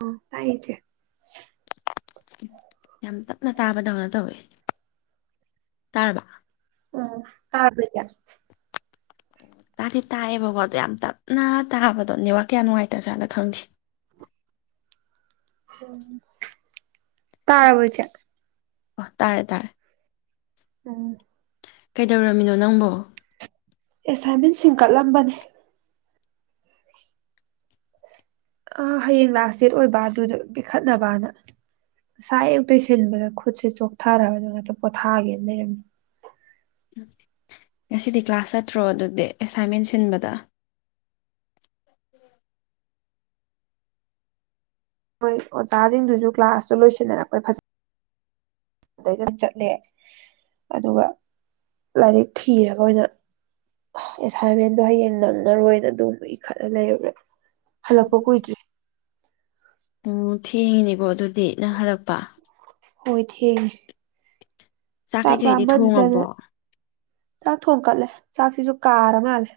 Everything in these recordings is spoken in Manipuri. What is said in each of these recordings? ꯎꯝ ꯇꯥꯏꯌꯦ ꯏꯆꯦ ꯌꯥꯝ ꯇꯞꯅ ꯇꯥꯕꯗꯧꯅ ꯇꯧꯋꯦ ꯇꯥꯔꯕ [unintelligible] ꯇꯥꯗꯤ ꯇꯥꯑꯦꯕꯀꯣ ꯑꯗꯨ ꯌꯥꯝ ꯇꯞꯅ ꯇꯥꯕꯗꯣ ꯅꯦꯠꯋꯥꯛ ꯀꯌꯥ ꯅꯨꯡꯉꯥꯏꯇꯖꯠꯂ ꯈꯪꯗꯦ [unintelligible] ꯇꯥꯔꯕ ꯏꯆꯦ ꯑꯣ ꯇꯥꯔꯦ ꯇꯥꯔꯦ ꯎꯝ ꯀꯩꯗꯧꯔꯝꯃꯤꯅꯣ ꯅꯪꯕꯣ ꯑꯦꯁꯥꯏꯟꯃꯦꯟ ꯁꯤꯡ ꯀꯠꯂꯝꯕꯅꯤ ꯑ ꯍꯌꯦꯡ ꯂꯥꯁ ꯗꯦꯠ ꯑꯣꯏꯕ ꯑꯗꯨꯗꯣ ꯄꯤꯈꯠꯅꯕꯅ ꯉꯁꯥ ꯑ ꯇꯣꯏꯁꯤꯟꯕꯗ ꯈꯨꯠꯁꯦ ꯆꯣꯛꯊꯔꯕꯗ ꯉꯥꯛꯇ ꯄꯣꯊꯥꯒꯦꯅ ꯂꯩꯔꯝꯃꯤ ꯉꯁꯤꯗꯤ ꯀ꯭ꯂꯥꯁ ꯆꯠꯇ꯭ꯔꯣ ꯑꯗꯨꯗꯤ ꯑꯦꯁꯥꯏꯟꯃꯦꯟ ꯁꯤꯟꯕꯗ ꯃꯣꯏ ꯑꯣꯖꯥꯁꯤꯡꯗꯨꯁꯨ ꯀ꯭ꯂꯥꯁꯇꯣ ꯂꯣꯏꯁꯤꯟꯅꯔꯛꯄꯩ ꯐꯖꯗꯩꯗꯝ ꯆꯠꯂꯦ ꯑꯗꯨꯒ ꯂꯥꯏꯔꯤꯛ ꯊꯤꯔꯒ ꯑꯣꯏꯅ ꯑꯦꯁꯥꯏꯟꯃꯦꯟꯗꯣ ꯍꯌꯦꯡ ꯅꯪꯉꯔꯣꯏꯅ ꯑꯗꯨꯕ ꯏꯈꯠꯂ ꯂꯩꯔꯨꯔꯦ ꯍꯜꯂꯛꯄꯣ ꯀꯨꯏꯗ꯭ꯔꯤ ꯎꯝ ꯊꯦꯡꯉꯤꯅꯦꯀꯣ ꯑꯗꯨꯗꯤ ꯅꯪ ꯍꯜꯂꯛꯄ ꯍꯣꯏ ꯊꯦꯡꯉꯦ ꯆꯥꯛ ꯀꯩꯀꯩꯗꯤ ꯊꯣꯡꯉꯕꯣ ꯆꯥꯛ ꯊꯣꯡ ꯀꯠꯂꯦ ꯆꯥꯛꯁꯤꯁꯨ ꯀꯥꯔ ꯃꯥꯜꯂꯦ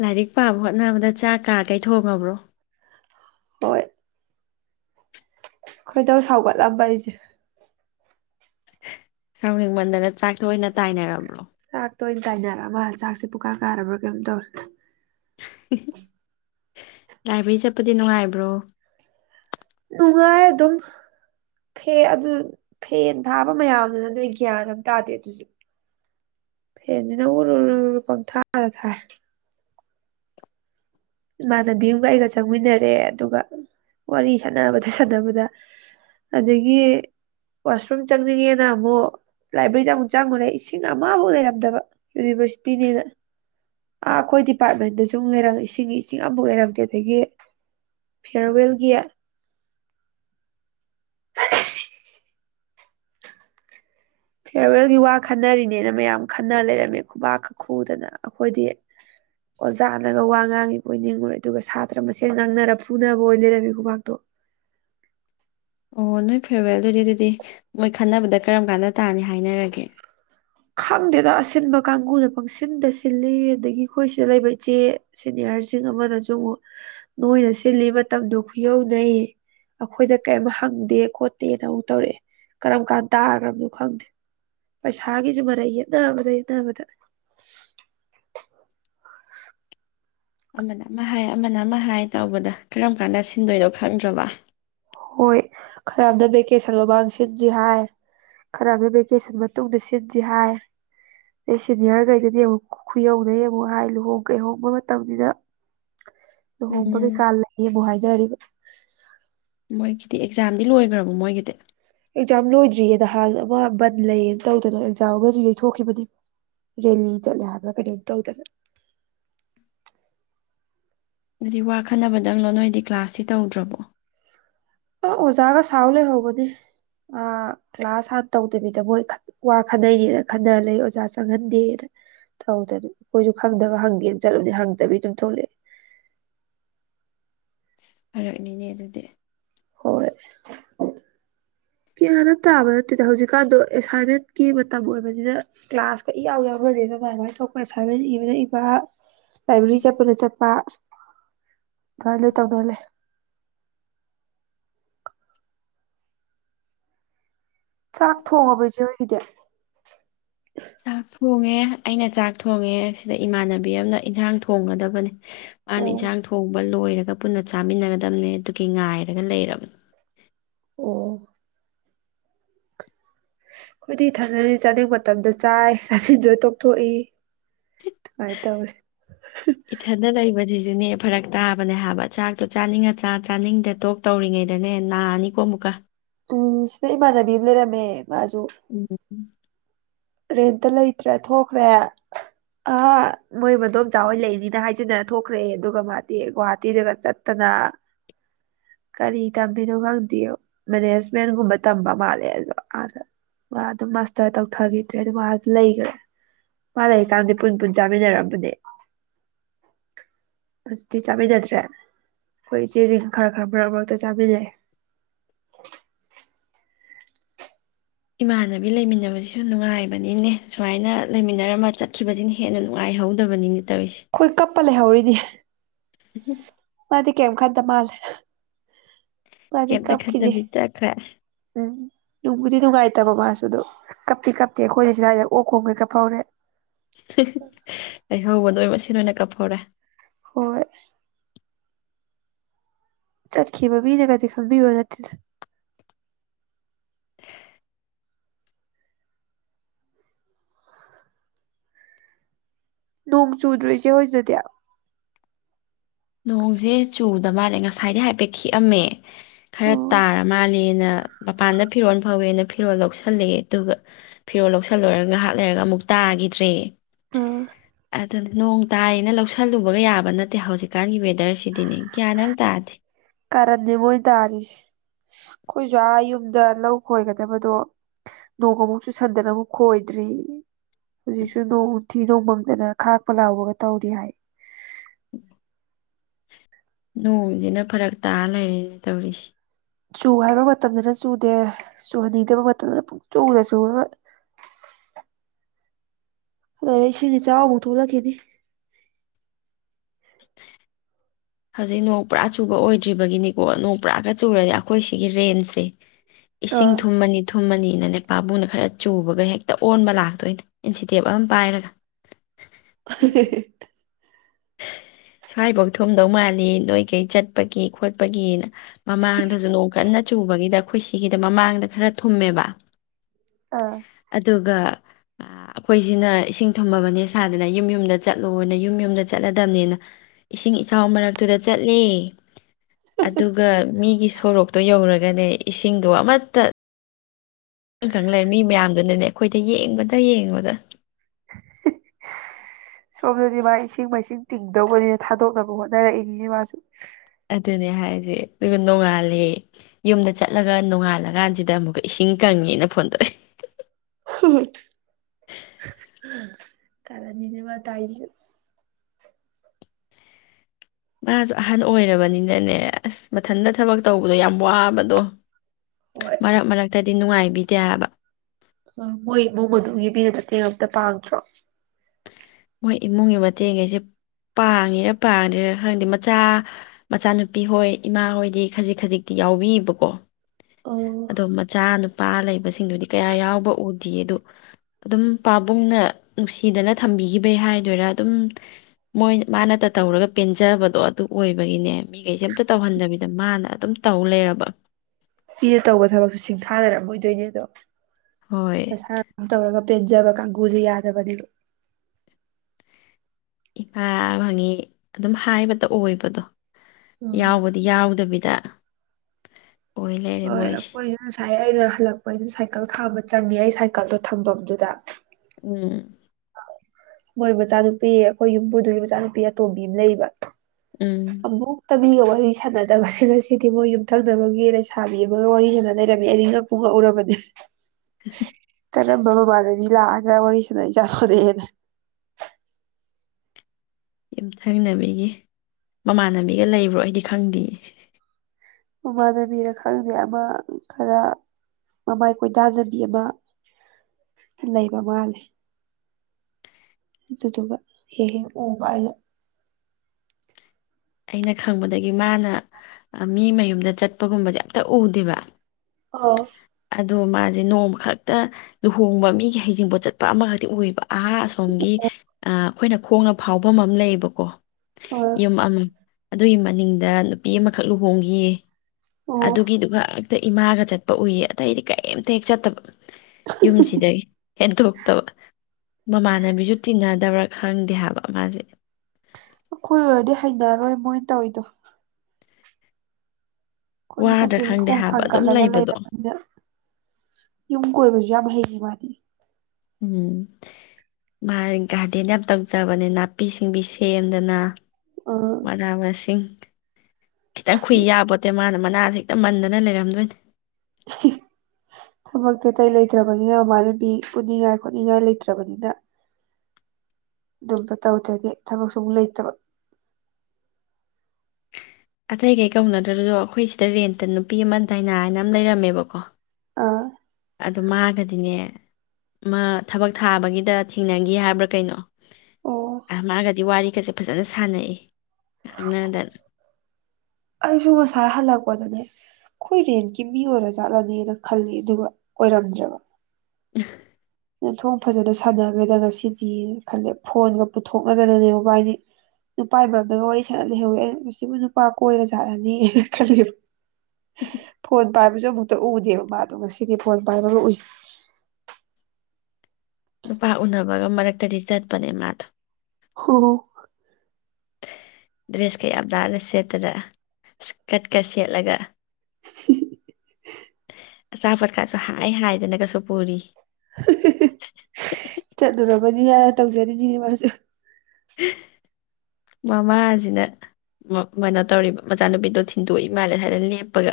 ꯂꯥꯏꯔꯤꯛ ꯄꯥꯕ ꯍꯣꯠꯅꯕꯗ ꯆꯥꯛ ꯀꯥ ꯀꯩ ꯊꯣꯡꯉꯕ꯭ꯔꯣ ꯍꯣꯏ ꯈꯣꯏꯗꯧ ꯁꯥꯎꯒꯠꯂꯕ ꯑꯩꯁꯦ ꯁꯥꯎꯅꯤꯡꯃꯟꯗꯅ ꯆꯥꯛꯇꯣꯏꯅ ꯇꯥꯏꯅꯔꯕ꯭ꯔꯣ ꯆꯥꯛꯇ ꯑꯣꯏꯅ ꯇꯥꯏꯅꯦꯔ ꯑꯃ ꯆꯥꯛꯁꯦ ꯄꯨꯀꯥ ꯀꯥꯔꯕ꯭ꯔꯥ ꯀꯩꯝ ꯇꯧꯔ [inaudible] ꯂꯥꯏꯕꯔꯤ ꯆꯠꯄꯗꯤ ꯅꯨꯡꯉꯥꯏꯕ꯭ꯔꯣ ꯅꯨꯡꯉꯥꯏ ꯑꯗꯨꯝ ꯐ ꯑꯗꯨ ꯐꯦꯟ ꯊꯥꯕ ꯃꯌꯥꯝꯗꯨꯅ ꯅꯣꯏ ꯒ꯭ꯌꯥꯟ ꯑꯃ ꯇꯥꯗꯦ ꯑꯗꯨꯁꯨ ꯐꯦꯟꯁꯤꯅ ꯎꯔꯨꯔꯔꯨ ꯄꯪ ꯊꯥꯔ ꯊꯥꯏ ꯏꯃꯥꯟꯅꯕꯤ ꯑꯃꯒ ꯑꯩꯒ ꯆꯪꯃꯤꯟꯅꯔꯦ ꯑꯗꯨꯒ ꯋꯥꯔꯤ ꯁꯥꯟꯅꯕꯗ ꯁꯥꯟꯅꯕꯗ ꯑꯗꯒꯤ ꯋꯥꯁꯔꯨꯝ ꯆꯪꯅꯤꯡꯉꯦꯅ ꯑꯃꯨꯛ ꯂꯥꯏꯕ꯭ꯔꯦꯔꯤꯗ ꯑꯃꯨꯛ ꯆꯪꯉꯨꯔꯦ ꯏꯁꯤꯡ ꯑꯃꯐꯥꯎꯛ ꯂꯩꯔꯝꯗꯕ ꯌꯨꯅꯤꯚꯔꯁꯤꯇꯤꯅꯦꯅ ꯑꯥ ꯑꯩꯈꯣꯏ ꯗꯤꯄꯥꯔꯠꯃꯦꯟꯗ ꯁ ꯂꯩꯔꯝ ꯏꯁꯤꯡ ꯆꯒꯦꯔ ꯀꯦ ꯊ ꯐꯦꯔꯋꯦꯜꯒꯌꯥ ꯐꯤꯌꯔꯋꯦꯜꯒꯤ ꯋꯥ ꯈꯟꯅꯔꯤꯅꯤ ꯅꯦꯅ ꯃꯌꯥꯝ ꯈꯟꯅ ꯂꯩꯔꯝꯃꯤ ꯈꯨꯕꯥꯛꯀ ꯈꯨꯨꯗꯅ ꯑꯩꯈꯣꯏꯗꯤ ꯑꯣꯖꯥꯅꯒ ꯋꯥ ꯉꯥꯡꯉꯤꯕꯣꯏ ꯅꯤꯡꯉꯨꯔꯦ ꯑꯗꯨꯒ ꯁꯥꯇ꯭ꯔ ꯃꯁꯦꯟ ꯉꯥꯡꯅꯔ ꯐꯨꯅꯕ ꯑꯣꯏꯅ ꯂꯩꯔꯝꯃꯤ ꯈꯨꯕꯥꯛꯇꯣ ꯑꯣ ꯅꯣꯏ ꯐꯦꯔꯋꯦꯜꯗꯨꯗꯤ ꯑꯗꯨꯗꯤ ꯃꯣꯏ ꯈꯟꯅꯕꯗ ꯀꯔꯝ ꯀꯥꯟꯗ ꯇꯥꯅꯤ ꯍꯥꯏꯅꯔꯒꯦ ꯈꯪꯗꯦꯗ ꯑꯁꯤꯟꯕ ꯀꯥꯡꯕꯨꯅ ꯄꯪꯁꯤꯟꯗ ꯁꯤꯜꯂꯤ ꯑꯗꯒꯤ ꯑꯩꯈꯣꯏ ꯁꯤꯗ ꯂꯩꯕ ꯏꯆꯦ ꯁꯦꯅꯤꯌꯥꯔꯁꯤꯡ ꯑꯃꯅꯁꯨ ꯑꯃꯨꯛ ꯅꯣꯏꯅ ꯁꯤꯜꯂꯤ ꯃꯇꯝꯗꯣ ꯈꯨꯌꯧꯅꯩ ꯑꯩꯈꯣꯏꯗ ꯀꯩꯝ ꯍꯪꯗꯦ ꯈꯣꯠꯇꯦꯅ ꯑꯃꯨꯛ ꯇꯧꯔꯛꯑꯦ ꯀꯔꯝ ꯀꯥꯟ ꯇꯥꯈ꯭ꯔꯕꯅꯣ ꯈꯪꯗꯦ ꯄꯩꯁꯥ ꯑꯥꯒꯤꯖꯨ ꯃꯔꯩ ꯌꯦꯠꯅꯕꯗ ꯌꯦꯠꯅꯕꯗ ꯑꯃꯅ ꯑꯃ ꯍꯥꯏ ꯑꯃꯅ ꯑꯃ ꯍꯥꯏ ꯇꯧꯕꯗ ꯀꯔꯝ ꯀꯥꯟꯗ ꯁꯤꯟꯗꯣꯏꯅꯣ ꯈꯪꯗ꯭ꯔꯕ ꯍꯣꯏ ꯈꯔꯃꯅ ꯚꯦꯀꯦꯁꯟ ꯃꯃꯥꯡ ꯁꯤꯟꯁꯤ ꯍꯥꯏ ꯈꯔꯃꯅ ꯚꯦꯀꯦꯁꯟ ꯃꯇꯨꯡꯗ ꯁꯤꯟꯁꯤ ꯍꯥꯏ ꯑꯗꯩ ꯁꯦꯅꯤꯌꯔꯈꯩꯗꯗꯤ ꯑꯃꯨꯛ ꯈꯨꯌꯧꯅꯩ ꯑꯃꯨꯛ ꯍꯥꯏ ꯂꯨꯍꯣꯡ ꯀꯩꯍꯣꯡꯕ ꯃꯇꯝꯅꯤꯅ ꯂꯨꯍꯣꯡꯕ ꯎꯝ ꯀꯩꯀꯥ ꯂꯩ ꯃꯨꯛ ꯍꯥꯏ ꯌꯥꯔꯤꯕ ꯃꯣꯏꯒꯤꯗꯤ ꯑꯦꯛꯖꯥꯝꯗꯤ ꯂꯣꯏꯒ꯭ꯔꯕꯣ ꯃꯣꯏꯒꯤꯗꯤ ꯑꯦꯛꯖꯥꯝ ꯂꯣꯏꯗ꯭ꯔꯤꯌꯦ ꯅꯍꯥꯟ ꯑꯃ ꯕꯟ ꯂꯩꯌꯦꯅ ꯇꯧꯗꯅ ꯑꯦꯛꯖꯥꯝ ꯑꯃꯁꯨ ꯌꯩꯊꯣꯛꯈꯤꯕꯅꯤ ꯔꯦꯂꯤ ꯆꯠꯂꯦ ꯍꯥꯏꯕ꯭ꯔꯥ ꯀꯩꯅꯣꯝ ꯇꯧꯗꯅ ꯑꯗꯨꯗꯤ ꯋꯥ ꯈꯠꯅꯕꯗꯪꯪꯂꯣ ꯅꯣꯏꯗꯤ ꯀ꯭ꯂꯥꯁꯇꯤ ꯇꯧꯗ꯭ꯔꯕꯣ ꯑꯥ ꯑꯣꯖꯥꯒ ꯁꯥꯎ ꯂꯩꯍꯧꯕꯅꯦ ꯑ ꯀ꯭ꯂꯥꯁ ꯍꯥꯟꯅ ꯇꯧꯗꯕꯤꯗ ꯃꯣꯏ ꯋꯥ ꯈꯠꯅꯩꯅꯦꯅ ꯈꯅꯍ ꯂꯩ ꯑꯣꯖꯥ ꯆꯪꯍꯟꯗꯦꯅ ꯇꯧꯗꯅ ꯑꯩꯈꯣꯏꯁꯨ ꯈꯪꯗꯕ ꯍꯪꯒꯦꯅ ꯆꯠꯂꯨꯅꯤ ꯍꯪꯗꯕꯤ ꯑꯗꯨꯝ ꯊꯣꯛꯂꯛꯑꯦ ꯐꯔꯛꯅꯤꯅꯦ ꯑꯗꯨꯗꯤ ꯍꯣꯏ ꯒ꯭ꯌꯟꯃ ꯇꯥꯕ ꯅꯠꯇꯦꯗ ꯍꯧꯖꯤꯛꯀꯥꯟꯗꯣ ꯑꯦꯁꯥꯏꯟꯃꯦꯟꯒꯤ ꯃꯇꯝ ꯑꯣꯏꯕꯁꯤꯅ ꯀ꯭ꯂꯥꯁꯀ ꯏꯌꯥꯎ ꯌꯥꯎꯅꯗꯦꯗ ꯃꯥꯏꯃꯥꯏꯅ ꯊꯣꯛꯄ ꯑꯦꯁꯥꯏꯟꯃꯦꯟ ꯏꯕꯅ ꯏꯕ ꯂꯥꯏꯕ꯭ꯔꯤ ꯆꯠꯄꯅ ꯆꯠꯄ ꯗꯨꯃꯥꯢꯅ ꯂꯣꯢ ꯇꯧꯅ ꯂꯩ ꯆꯥꯛ ꯊꯣꯡꯉꯕꯣ ꯏꯆꯦꯍꯣꯢꯒꯤꯗꯤ ꯆꯥꯛ ꯊꯣꯡꯉꯦ ꯑꯩꯅ ꯆꯥꯛ ꯊꯣꯡꯉꯦ ꯁꯤꯗ ꯏꯃꯥꯟꯅꯕꯤ ꯑꯃꯅ ꯏꯟꯁꯥꯡ ꯊꯣꯡꯒꯗꯕꯅꯤ ꯃꯥꯅ ꯑꯣ ꯏꯟꯖꯥꯟ ꯊꯣꯡꯕ ꯂꯣꯏꯔꯒ ꯄꯨꯟꯅ ꯆꯥꯃꯤꯟꯅꯒꯗꯕꯅꯦ ꯑꯗꯨꯒꯤ ꯉꯥꯏꯔꯒ ꯂꯩꯔꯕꯅꯤ ꯑꯣ ꯑꯩꯈꯣꯏꯗꯤ ꯊꯛꯅꯅꯤ ꯆꯥꯅꯤꯡꯕ ꯃꯇꯝꯗ ꯆꯥꯏ ꯆꯥꯅꯤꯡꯖ꯭ꯔ ꯇꯣꯛꯊꯣꯛꯏ ꯑꯗꯨꯃꯥꯏꯅ ꯇꯧꯋꯤ ꯏꯊꯟꯗ ꯂꯩꯕꯖꯤꯖꯨꯅꯦ ꯐꯔꯛ ꯇꯥꯕꯅꯦ ꯍꯥꯏꯕ ꯆꯥꯛꯇꯣ ꯆꯥꯅꯤꯡꯉ ꯆꯥ ꯆꯥꯅꯤꯡꯗ ꯇꯣꯛ ꯇꯧꯔꯤꯉꯩꯗꯅꯦ ꯅꯥꯅꯤꯀꯣ ꯑꯃꯨꯛꯀ ꯎꯡ ꯁꯤꯗ ꯏꯃꯅꯕꯤꯃ ꯂꯩꯔꯝꯃꯦ ꯃꯥꯖꯨ ꯎꯝ ꯔꯦꯟꯇ ꯂꯩꯇ꯭ꯔꯦ ꯊꯣꯛꯈ꯭ꯔꯦ ꯑ ꯃꯣꯏ ꯃꯗꯣꯝꯆꯥꯥ ꯍꯣꯏ ꯂꯩꯅꯤ ꯍꯥꯏꯖꯤꯟꯅ ꯊꯣꯛꯈ꯭ꯔꯦ ꯑꯗꯨꯒ ꯃꯥꯗꯤ ꯒꯨꯍꯥꯇꯤꯗꯒ ꯆꯠꯇꯅ ꯀꯔꯤ ꯇꯝꯃꯤꯅꯣ ꯈꯪꯗꯦ ꯃꯦꯅꯦꯖꯃꯦꯟꯒꯨꯝꯕ ꯇꯝꯕ ꯃꯥꯜꯂꯦ ꯑꯗꯣ ꯑꯥꯗ ꯃꯥ ꯑꯗꯨꯝ ꯃꯥꯁꯇꯔ ꯇꯧꯊꯈꯤꯗ꯭ꯔꯦ ꯑꯗꯨ ꯃꯥ ꯂꯩꯈ꯭ꯔꯦ ꯃꯥ ꯂꯩꯔꯤꯀꯥꯟꯗ ꯄꯨꯟ ꯄꯨꯟ ꯆꯥꯃꯤꯟꯅꯔꯝꯕꯅꯦ ꯍꯧꯖꯤꯛꯇꯤ ꯆꯥꯃꯤꯟꯅꯗ꯭ꯔꯦ ꯑꯩꯈꯣꯏ ꯏꯆꯦꯁꯤꯡ ꯈꯔ ꯈꯔ ꯃꯔꯛ ꯃꯔꯛꯇ ꯆꯥꯃꯤꯟꯅꯩ ꯏꯃꯥꯟꯅꯕꯤ ꯂꯩꯃꯤꯟꯅꯕꯁꯤꯁꯨ ꯅꯨꯡꯉꯥꯏꯕꯅꯤꯅꯦ ꯁꯨꯃꯥꯏꯅ ꯂꯩꯃꯤꯟꯅꯔꯃ ꯆꯠꯈꯤꯕꯁꯤꯅ ꯍꯦꯟꯅ ꯅꯨꯡꯉꯥꯏꯍꯧꯗꯕꯅꯤꯅ ꯇꯧꯋꯤꯁꯦ ꯄ ꯂꯩꯍꯧꯔꯤꯅꯤ ꯎ ꯍꯨ ꯗꯤ ꯀꯌꯝ ꯈꯟꯗ ꯃꯥꯜꯂꯦ ꯃꯥꯗꯤ ꯀꯤꯝꯇ ꯀꯞꯈꯤꯅꯤ ꯈꯟꯗꯕꯤ ꯆꯠꯈ꯭ꯔꯦ ꯎꯝ ꯅꯨꯡꯕꯨꯗꯤ ꯅꯨꯡꯉꯥꯏꯇꯕ ꯃꯥꯁꯨ ꯑꯗꯨꯣ ꯀꯞꯇꯤ ꯀꯞꯇꯦ ꯑꯈꯣꯏꯅ ꯁꯥꯏꯗ ꯑꯣꯛ ꯈꯣꯡꯒꯩ ꯀꯞ ꯐꯥꯎꯔꯦ [unintelligible] ꯂꯩꯍꯧꯕ ꯅꫭꯏ ꯃꯁꯦꯟ ꯅꫭꯏꯅ ꯀꯞꯐꯧꯔꯦ ꯍꯣꯏ ꯆꯠꯈꯤꯕ ꯃꯤꯅ ꯀꯗꯤ ꯈꯟꯕꯤꯕ ꯅꯠꯇꯦꯗ [inaudible] ꯅꯣꯡ ꯆꯨꯗꯔꯣ ꯏꯆꯦ ꯍꯣꯏꯖꯗꯤ ꯅꯣꯡꯁꯦ ꯆꯨꯗ ꯃꯥꯜꯂꯦ ꯉꯁꯥꯏꯗꯩ ꯍꯥꯏꯐꯦꯠ ꯈꯤꯛꯑꯝꯃꯦ ꯈꯔ ꯇꯥꯔ ꯃꯥꯜꯂꯦꯅ ꯃꯄꯥꯟꯗ ꯐꯤꯔꯣꯜ ꯐꯧꯋꯦꯅ ꯐꯤꯔꯣꯜ ꯂꯧꯁꯜꯂꯦ ꯑꯗꯨꯒ ꯐꯤꯔꯣꯜ ꯂꯧꯁꯜꯂꯣꯏꯔꯒ ꯉꯥꯏꯍꯥꯛ ꯂꯩꯔꯒ ꯑꯃꯨꯛ ꯇꯥꯈꯤꯗ꯭ꯔꯦ ꯑꯥ ꯑꯗꯨ ꯅꯣꯡ ꯇꯥꯏꯌꯦꯅ ꯂꯧꯁꯜꯂꯨꯕꯒ ꯌꯥꯕ ꯅꯠꯇꯦ ꯍꯧꯖꯤꯛꯇꯤ ꯀꯥꯟꯒꯤ [unintelligible] ꯀꯔꯟꯅꯤ ꯃꫭꯏ ꯇꯥꯔꯤꯖꯦ ꯑꯈꯣꯏꯖꯨ ꯑꯥ ꯌꯨꯝꯗ ꯂꯧ ꯈꯣꯏꯒꯗꯕꯗꯣ ꯅꯣꯡꯑꯃꯨꯛ ꯖꯨꯁꯟꯗꯅ ꯑꯃꯨꯛ ꯈꯣꯏꯗ꯭ꯔꯤ ꯍꯧꯖꯤꯛꯁꯨ ꯅꯣꯡ ꯊꯤꯗꯣꯡꯃꯪꯗꯅ ꯈꯥꯛꯄ ꯂꯥꯎꯕꯒ ꯇꯧꯔꯤ ꯍꯥꯏ ꯅꯣꯡꯁꯤꯅ ꯐꯔꯛ ꯇꯥ ꯂꯩꯔꯦꯅꯦ ꯇꯧꯔꯤꯁꯤ ꯆꯨ ꯍꯥꯏꯕ ꯃꯇꯝꯗꯅ ꯆꯨꯗꯦ ꯆꯨꯍꯟꯅꯤꯡꯗꯕ ꯃꯇꯝꯗꯅ ꯄꯨꯡ ꯆꯨꯗ ꯆꯨꯔꯒ ꯈꯔ ꯂꯩꯔ ꯏꯁꯤꯡ ꯏꯆꯥꯎ ꯑꯃꯨꯛ ꯊꯣꯛꯂꯛꯈꯤꯅꯤ ꯍꯧꯖꯤꯛ ꯅꯣꯡ ꯄꯨꯔꯥ ꯆꯨꯕ ꯑꯣꯏꯗ꯭ꯔꯤꯕꯒꯤꯅꯤꯀꯣ ꯅꯣꯡ ꯄꯨꯔꯥꯒ ꯆꯨꯔꯗꯤ ꯑꯈꯣꯏ ꯁꯤꯒꯤ ꯔꯦꯟꯁꯦ ꯏꯁꯤꯡ ꯑꯥ ꯊꯨꯝꯃꯅꯤ ꯊꯨꯝꯃꯅꯤꯅꯅꯦ ꯄꯥꯥꯕꯨꯅ ꯈꯔ ꯆꯨꯕꯒ ꯍꯦꯛꯇ ꯑꯣꯟꯕ ꯂꯥꯛꯇꯣꯏꯅꯦ ꯏꯟꯖꯤꯗꯦꯞ ꯑꯝ ꯄꯥꯏꯔꯒ [unintelligible] ꯁ꯭ꯋꯥꯏꯐꯥꯎ ꯊꯨꯝꯗꯧ ꯃꯥꯜꯂꯤ ꯅꯣꯏ ꯀꯩ ꯆꯠꯄꯒꯤ ꯈꯣꯠꯄꯒꯤꯅ ꯃꯃꯥꯡꯗꯁꯨ ꯅꯣꯡ ꯀꯟꯅ ꯆꯨꯕꯒꯤꯗ ꯑꯈꯣꯏ ꯁꯤꯒꯤꯗ ꯃꯃꯥꯡꯗ ꯈꯔ ꯊꯨꯝꯃꯦꯕ ꯑꯥ ꯑꯗꯨꯒ ꯑꯈꯣꯏꯁꯤꯅ ꯏꯁꯤꯡ ꯊꯨꯝꯃꯕꯅꯦ ꯁꯥꯗꯅ ꯌꯨꯝ ꯌꯨꯝꯗ ꯆꯠꯂꯣꯅ ꯌꯨꯝ ꯌꯨꯝꯗ ꯆꯠꯂꯗꯕꯅꯤꯅ ꯏꯁꯤꯡ ꯏꯆꯥꯎ ꯃꯔꯛꯇꯨꯗ ꯆꯠꯂꯦ ꯑꯗꯨꯒ ꯃꯤꯒꯤ ꯁꯣꯔꯣꯛ ꯇꯣ ꯌꯧꯔꯒꯅꯦ ꯏꯁꯤꯡꯗꯣ ꯑꯃꯠꯇ ꯈꯪ ꯂꯩꯔ ꯃꯤ ꯃꯌꯥꯝꯗꯨꯅꯅꯦ ꯑꯈꯣꯏꯗ ꯌꯦꯡꯕꯗ ꯌꯦꯡꯕꯗ ꯁꯣꯝꯗꯗꯤ ꯃꯥ ꯏꯁꯤꯡ ꯃꯥꯏꯁꯤꯡ ꯇꯤꯡꯗꯧꯕꯅꯤꯅ ꯊꯥꯗꯣꯛꯅꯕ ꯍꯣꯠꯅꯔꯛꯏꯅꯤꯅꯦ ꯃꯥꯁꯨ ꯑꯗꯨꯅꯦ ꯍꯥꯏꯁꯦ ꯑꯗꯨꯒ ꯅꯣꯡꯉꯥꯜꯂꯦ ꯌꯨꯝꯗ ꯆꯠꯂꯒ ꯅꯣꯡꯉꯥꯜꯂꯀꯥꯟꯁꯤꯗ ꯑꯃꯨꯛ ꯏꯁꯤꯡ ꯀꯪꯉꯦꯅ ꯐꯣꯟ ꯇꯧꯔꯛꯑꯦ [unintelligible] ꯀꯤꯔꯟꯅꯤꯅꯦ ꯃꯥ ꯇꯥꯏꯖꯤꯖꯨ ꯃꯥꯁꯨ ꯑꯍꯟ ꯑꯣꯏꯔꯕꯅꯤꯅꯅꯦ ꯑꯁ ꯃꯊꯟꯇ ꯊꯕꯛ ꯇꯧꯕꯗꯣ ꯌꯥꯝ ꯋꯥꯕꯗꯣ ꯍꯣꯏ ꯃꯔꯛ ꯃꯔꯛꯇꯗꯤ ꯅꯨꯡꯉꯥꯏ ꯕꯤꯗꯦꯕ ꯃꯣꯏ ꯏꯃꯨꯡ ꯃꯅꯨꯡꯒꯤ ꯃꯤꯅ ꯃꯇꯦꯡ ꯑꯝꯇ ꯄꯥꯡꯗ꯭ꯔꯣ ꯃꯣꯏ ꯏꯃꯨꯡꯒꯤ ꯃꯇꯦꯡ ꯈꯩꯁꯦ ꯄꯥꯡꯉꯤꯔ ꯄꯥꯡꯗ꯭ꯔꯤꯔ ꯈꯪꯗꯦ ꯃꯆꯥ ꯃꯆꯥꯅꯨꯄꯤ ꯍꯣꯏ ꯏꯃꯥ ꯍꯣꯏꯗꯤ ꯈꯖꯤꯛ ꯈꯖꯤꯛꯇꯤ ꯌꯥꯎꯕꯤꯌꯦꯕꯀꯣ ꯑꯣ ꯑꯗꯣ ꯃꯆꯥꯅꯨꯄꯤ ꯄꯥ ꯂꯩꯕꯁꯤꯡꯗꯨꯗꯤ ꯀꯌꯥ ꯌꯥꯎꯕ ꯎꯗꯦ ꯑꯗꯨꯗ ꯑꯗꯨꯝ ꯄꯥꯕꯨꯡꯅ ꯅꯨꯡꯁꯤꯗꯅ ꯊꯝꯕꯤꯈꯤꯕ ꯍꯥꯏꯗꯣꯏꯔꯥ ꯑꯗꯨꯝ ꯃꯣꯏ ꯃꯥꯅꯇ ꯇꯧꯔꯒ ꯄꯦꯟꯖꯕꯗꯣ ꯑꯗꯨ ꯑꯣꯏꯕꯒꯤꯅꯦ ꯃꯤꯈꯩꯁꯦ ꯑꯝꯇ ꯇꯧꯍꯟꯗꯕꯤꯗ ꯃꯥꯅ ꯑꯗꯨꯝ ꯇꯧ ꯂꯩꯔꯕ ꯃꯤꯅ ꯇꯧꯕ ꯊꯕꯛꯁꯨ ꯁꯤꯡꯊꯥꯅꯔꯝꯃꯣꯏꯗꯣꯏꯅꯦ ꯑꯗꯣ ꯍꯣꯏ ꯃꯁꯥ ꯇꯧꯔꯒ ꯄꯦꯟ ꯖꯕ ꯀꯥꯒꯨꯁꯦ ꯌꯥꯗꯕꯅꯤꯕ ꯏꯄꯥ ꯐꯪꯉꯤ ꯑꯗꯨꯝ ꯍꯥꯏꯕꯇ ꯑꯣꯏꯕꯗꯣ ꯎꯝ ꯌꯥꯎꯕꯗꯤ ꯌꯥꯎꯗꯕꯤꯗ ꯑꯣꯏ ꯂꯩꯔꯦ ꯍꯣꯏ ꯃꯣꯏꯁꯦ ꯑꯩꯈꯣꯏꯁꯨ ꯉꯁꯥꯏ ꯑꯩꯅ ꯍꯜꯂꯛꯄꯁꯨ ꯁꯥꯏꯀꯜ ꯊꯥꯕ ꯆꯪꯉꯦ ꯑꯩꯥꯏ ꯀꯜꯗꯣ ꯊꯝꯐꯝꯗꯨꯗ ꯎꯝ ꯃꯣꯏ ꯃꯆꯥꯅꯨꯄꯤ ꯑꯩꯈꯣꯏ ꯌꯨꯝꯕꯨꯗꯨꯒꯤ ꯃꯆꯥꯅꯨꯄꯤ ꯑꯇꯣꯝꯕꯤ ꯑꯃ ꯂꯩꯕ ꯎꯝ ꯑꯃꯨꯛ ꯆꯛꯇꯕꯤꯒ ꯋꯥꯔꯤ ꯁꯥꯟꯅꯗꯕꯅꯤ ꯉꯁꯤꯗꯤ ꯃꯣꯏ ꯌꯨꯝꯊꯪꯅꯕꯒꯤ ꯂꯩꯁꯥꯕꯤ ꯑꯃꯒ ꯋꯥꯔꯤ ꯁꯥꯟꯅ ꯂꯩꯔꯝꯃꯤ ꯑꯩꯗꯤ ꯉꯛꯄꯨ ꯉꯛꯎꯔꯕꯅꯦ [unintelligible] ꯀꯔꯝꯕ ꯃꯃꯥꯅꯕꯤꯕꯤ ꯂꯤꯛꯑꯒ ꯋꯥꯔꯤ ꯁ [unintelligible] ꯌꯨꯝꯊꯪꯅꯕꯤꯒꯤ ꯃꯃꯥꯟꯅꯕꯤꯒ ꯂꯩꯕ꯭ꯔꯣ ꯑꯩꯗꯤ ꯈꯪꯗꯦ ꯃꯃꯥꯟꯅꯕꯤꯔ ꯈꯪꯗꯦ ꯑꯃ ꯈꯔ ꯃꯃꯥꯏ ꯀꯣꯏꯗꯥꯅꯕꯤ ꯑꯃ ꯂꯩꯕ ꯃꯥꯜꯂꯦ ꯑꯗꯨꯗꯨꯒ ꯍꯦꯛ ꯍꯦꯛ ꯎꯕ ꯑꯩꯅ ꯑꯩꯅ ꯈꯪꯕꯗꯒꯤ ꯃꯥꯅ ꯃꯤ ꯃꯌꯨꯝꯗ ꯆꯠꯄꯒꯨꯝꯕꯁꯦ ꯑꯝꯇ ꯎꯗꯦꯕ ꯑꯥ ꯑꯗꯣ ꯃꯥꯁꯦ ꯅꯣꯡꯃ ꯈꯛꯇ ꯂꯨꯍꯣꯡꯕ ꯃꯤꯒꯤ ꯍꯩꯖꯤꯡꯕꯣꯠ ꯆꯠꯄ ꯑꯃꯈꯛꯇꯤ ꯎꯕ ꯑꯍꯥ ꯑꯁꯣꯝꯒꯤ ꯑꯩꯈꯣꯏꯅ ꯈꯣꯡꯅ ꯐꯥꯎꯐꯝ ꯑꯃ ꯂꯩꯌꯦꯕꯀꯣ ꯑ ꯌꯨꯝ ꯑꯃ ꯑꯗꯨꯒꯤ ꯃꯅꯤꯡꯗ ꯅꯨꯄꯤ ꯑꯃꯈꯛ ꯂꯨꯍꯣꯡꯈꯤꯌꯦ ꯑꯣ ꯑꯗꯨꯒꯤꯗꯨꯒ ꯑ ꯏꯃꯥꯒ ꯆꯠꯄ ꯎꯏ ꯑꯇꯩꯗꯤ ꯀꯩꯝꯇ ꯍꯦꯛ ꯆꯠꯇꯕ ꯌꯨꯝꯁꯤꯗꯒꯤ ꯍꯦꯟꯗꯣꯛꯇꯕ ꯃꯃꯥꯟꯅꯕꯤꯁꯨ ꯇꯤꯟꯅꯗꯕ꯭ꯔꯥ ꯈꯪꯗꯦ ꯍꯥꯏꯕ ꯃꯥꯁꯦ ꯑꯩꯈꯣꯏ ꯑꯣꯏꯔꯗꯤ ꯍꯩꯅꯔꯔꯣꯏ ꯃꯣꯏꯅ ꯇꯧꯔꯤꯗꯣ ꯑꯩꯈꯣꯏꯗꯤ ꯋꯥꯗ꯭ꯔꯥ ꯆꯠꯇꯣꯏꯒꯤ ꯈꯪꯗꯦ ꯈꯣꯡ ꯍꯥꯏꯕ ꯊꯥꯡ ꯑꯗꯨꯝ ꯀꯠꯂꯒ ꯂꯩꯕꯗꯣ ꯂꯩꯔꯕꯅꯤꯅ ꯌꯨꯝ ꯀꯣꯏꯕꯁꯨ ꯌꯥꯝ ꯍꯩꯉ ꯃꯥꯗꯤ ꯎꯝ ꯃꯥ ꯒꯥꯔꯗꯦꯟ ꯌꯥꯝ ꯇꯧꯖꯕꯅꯦ ꯅꯥꯄꯤ ꯁꯤꯡꯕꯤ ꯁꯦꯝꯗꯅ ꯑꯥ ꯃꯅꯥꯕꯁꯤꯡ ꯈꯤꯇꯪ ꯈ ꯍꯣꯏ ꯈꯨꯏ ꯑꯕꯗꯤ ꯃꯥꯅ ꯃꯅꯥꯦ ꯍꯦꯛꯇꯃꯟꯗꯅ ꯂꯩꯔꯝꯗꯣꯏꯅꯦ ꯊꯕꯛꯇꯤ ꯑꯇꯩ ꯂꯩꯇ꯭ꯔꯕꯅꯤꯅ ꯃꯃꯥꯟꯅꯕꯤ ꯄꯨꯅꯤꯡꯉꯥꯏ ꯈꯣꯠꯅꯤꯡꯉꯥꯏ ꯂꯩꯇ꯭ꯔꯕꯅꯤꯅ ꯑꯗꯨꯝꯕ ꯇꯧꯗ꯭ꯔꯗ ꯊꯕꯛꯁꯨ ꯑꯃꯨꯛ ꯂꯩꯇꯕ ꯑꯇꯩꯒꯩ ꯀꯧꯅꯗ꯭ꯔꯁꯨ ꯑꯩꯈꯣꯏ ꯁꯤꯗ ꯔꯦꯟꯇ ꯅꯨꯄꯤ ꯑꯃ ꯗꯩꯅꯥꯅ ꯑꯃ ꯂꯩꯔꯝꯃꯦꯕꯀꯣ ꯑꯥ ꯑꯗꯣ ꯃꯥꯒꯗꯤꯅꯦ ꯃꯥ ꯊꯕꯛ ꯊꯥꯕꯒꯤꯗ ꯊꯦꯡꯅꯈꯤ ꯍꯥꯏꯕ꯭ꯔꯥ ꯀꯩꯅꯣ ꯑꯣ ꯃꯥꯒꯗꯤ ꯋꯥꯔꯤꯒꯁꯦ ꯐꯖꯅ ꯁꯥꯟꯅꯩꯌꯦ ꯑꯩꯁꯨ ꯉꯁꯥꯏ ꯍꯜꯂꯛꯄꯗꯅꯦ ꯑꯩꯈꯣꯏ ꯔꯦꯟꯀꯤ ꯃꯤ ꯑꯣꯏꯔ ꯖꯥꯠꯂꯅꯦꯅ ꯈꯜꯂꯦ ꯑꯗꯨꯒ ꯑꯣꯏꯔꯝꯗ꯭ꯔꯕ ꯑ ꯑꯣꯟꯊꯣꯡ ꯐꯖꯅ ꯁꯥꯟꯅꯈ꯭ꯔꯦꯗ ꯉꯁꯤꯗꯤꯅ ꯈꯜꯂꯦ ꯐꯣꯟꯒ ꯄꯨꯊꯣꯛꯅꯗꯅꯅꯦ ꯃꯕꯥꯏꯅꯤ ꯅꯨꯄꯥꯏ ꯃꯔꯝꯗꯒ ꯋꯥꯔꯤ ꯁꯥꯟꯅ ꯂꯩꯍꯧꯋꯦ ꯑꯁꯤꯕꯨ ꯅꯨꯄꯥ ꯀꯣꯏꯔ ꯖꯥꯠꯂꯅꯦꯅ ꯈꯜꯂꯦ ꯎ ꯐꯣꯟ ꯄꯥꯏꯕꯁꯨ ꯑꯃꯨꯛꯇ ꯎꯗꯦꯕ ꯃꯥꯗꯣ ꯉꯁꯤꯗꯤ ꯐꯣꯟ ꯄꯥꯏꯕꯒ ꯎꯏ ꯅꯨꯄꯥ ꯎꯅꯕꯒ ꯃꯔꯛꯇꯗꯤ ꯆꯠꯄꯅꯦ ꯃꯥꯗꯣ ꯍ ꯗ꯭ꯔꯦꯁꯀ ꯌꯥꯝ ꯅꯥꯟꯅ ꯁꯦꯠꯇꯅ ꯏ꯭ꯁꯀꯠꯀ ꯁꯦꯠꯂꯒ ꯍꯨꯝ ꯍꯨꯝ ꯑꯆꯥꯄꯣꯠꯀꯁꯨ ꯍꯥꯏ ꯍꯥꯏꯗꯅꯒꯁꯨ ꯄꯨꯔꯤ ꯆꯠꯂꯨꯔꯕꯅꯤꯅ ꯇꯧꯖꯔꯤꯅꯤꯅꯦ ꯃꯥꯁꯨ ꯃꯃꯥꯁꯤꯅ ꯀꯩꯅꯣ ꯇꯧꯔꯤꯕ ꯃꯆꯥꯅꯨꯄꯤꯗꯣ ꯊꯤꯟꯗꯣꯛꯏ ꯃꯥꯜꯂꯦ ꯍꯥꯏꯅ ꯂꯦꯞꯄꯒ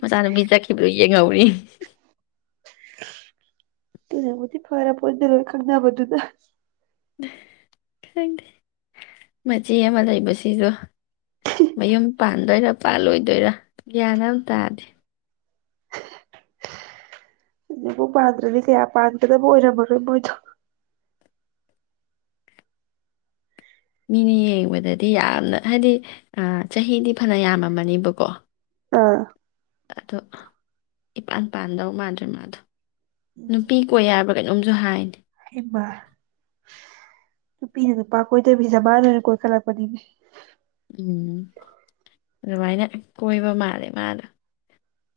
ꯃꯆꯥꯅꯨꯄꯤ ꯆꯠꯈꯤꯕꯗꯣ ꯌꯦꯡꯍꯧꯔꯤꯌꯦ ꯑꯗꯨꯅꯕꯨꯗꯤ ꯐꯔ ꯄꯣꯠꯅꯤꯗ ꯂꯣꯏ ꯈꯪꯅꯕꯗꯨꯅ ꯈꯪꯗꯦ ꯃꯆꯦ ꯑꯃ ꯂꯩꯕꯁꯤꯁꯨ ꯃꯌꯨꯝ ꯄꯥꯟꯗꯣꯏꯔ ꯄꯥꯜꯂꯣꯏꯗꯣꯏꯔꯥ ꯒ꯭ꯌꯥꯟ ꯑꯃ ꯇꯥꯗꯦ ꯍꯧꯖꯤꯛꯐꯥꯎ ꯄꯥꯟꯗ꯭ꯔꯗꯤ ꯀꯌꯥ ꯄꯥꯟꯒꯗꯕ ꯑꯣꯏꯔꯝꯃꯔꯣꯏ ꯃꯣꯏꯗꯣ ꯃꯤꯅ ꯌꯦꯡꯕꯗꯗꯤ ꯌꯥꯝꯅ ꯍꯥꯏꯗꯤ ꯆꯍꯤꯗꯤ ꯐꯅ ꯌꯥꯝꯃꯝꯃꯅꯦꯕꯀꯣ ꯑꯥ ꯑꯗꯣ ꯏꯄꯥꯟ ꯄꯥꯟꯗꯧ ꯃꯥꯟꯗ꯭ꯔꯦ ꯃꯥꯗꯣ ꯅꯨꯄꯤ ꯀꯣꯏ ꯍꯥꯏꯕ꯭ꯔ ꯀꯩꯅꯣꯝꯁꯨ ꯍꯥꯏꯗ ꯏꯃꯥ ꯅꯨꯄꯤꯅ ꯅꯨꯄꯥ ꯀꯣꯏꯗꯕꯤꯗ ꯃꯅꯥ ꯑꯣꯏꯅ ꯀꯣꯏꯈꯠꯂꯛꯄꯅꯤꯅꯦ ꯎꯝ ꯑꯗꯨꯃꯥꯏꯅ ꯀꯣꯏꯕ ꯃꯥꯜꯂꯦ ꯃꯥꯅ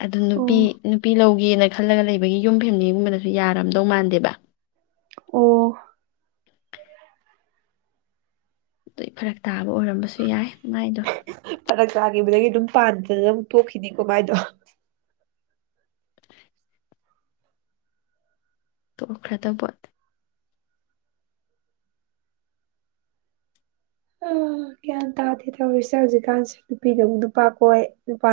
ꯑꯗꯨ ꯅꯨꯄꯤ ꯑꯣ ꯅꯨꯄꯤ ꯂꯧ ꯌꯦꯜꯂꯦ ꯈꯜꯂꯒ ꯂꯩꯕꯒꯤ ꯌꯨꯝ ꯐꯦꯂꯤꯒꯨꯝꯕꯅꯁꯨ ꯌꯥꯔꯝꯗꯧ ꯃꯥꯟꯗꯦꯕ ꯑꯣ ꯇꯏ ꯐꯔꯛ ꯇꯥꯕ ꯑꯣꯏꯔꯝꯕꯁꯨ ꯌꯥꯏ ꯃꯥꯏꯗꯣ ꯐꯔꯛ ꯇꯥꯈꯤꯕꯗꯒꯤ ꯑꯗꯨꯝ ꯄꯥꯟꯗꯅ ꯑꯗꯨꯝ ꯄꯣꯛꯈꯤꯅꯤꯀꯣ ꯃꯥꯏꯗꯣ ꯄꯣꯛꯈ꯭ꯔꯗ ꯄꯣꯠꯅꯤ ꯍꯨꯝ ꯒ꯭ꯌꯥꯟ ꯇꯥꯗꯦ ꯇꯧꯔꯤꯁꯦ ꯍꯧꯖꯤꯛꯀꯥꯟꯁꯦ ꯅꯨꯄꯤꯅ ꯑꯃꯨꯛ ꯅꯨꯄꯥ ꯀꯣꯏ ꯅꯨꯄꯥ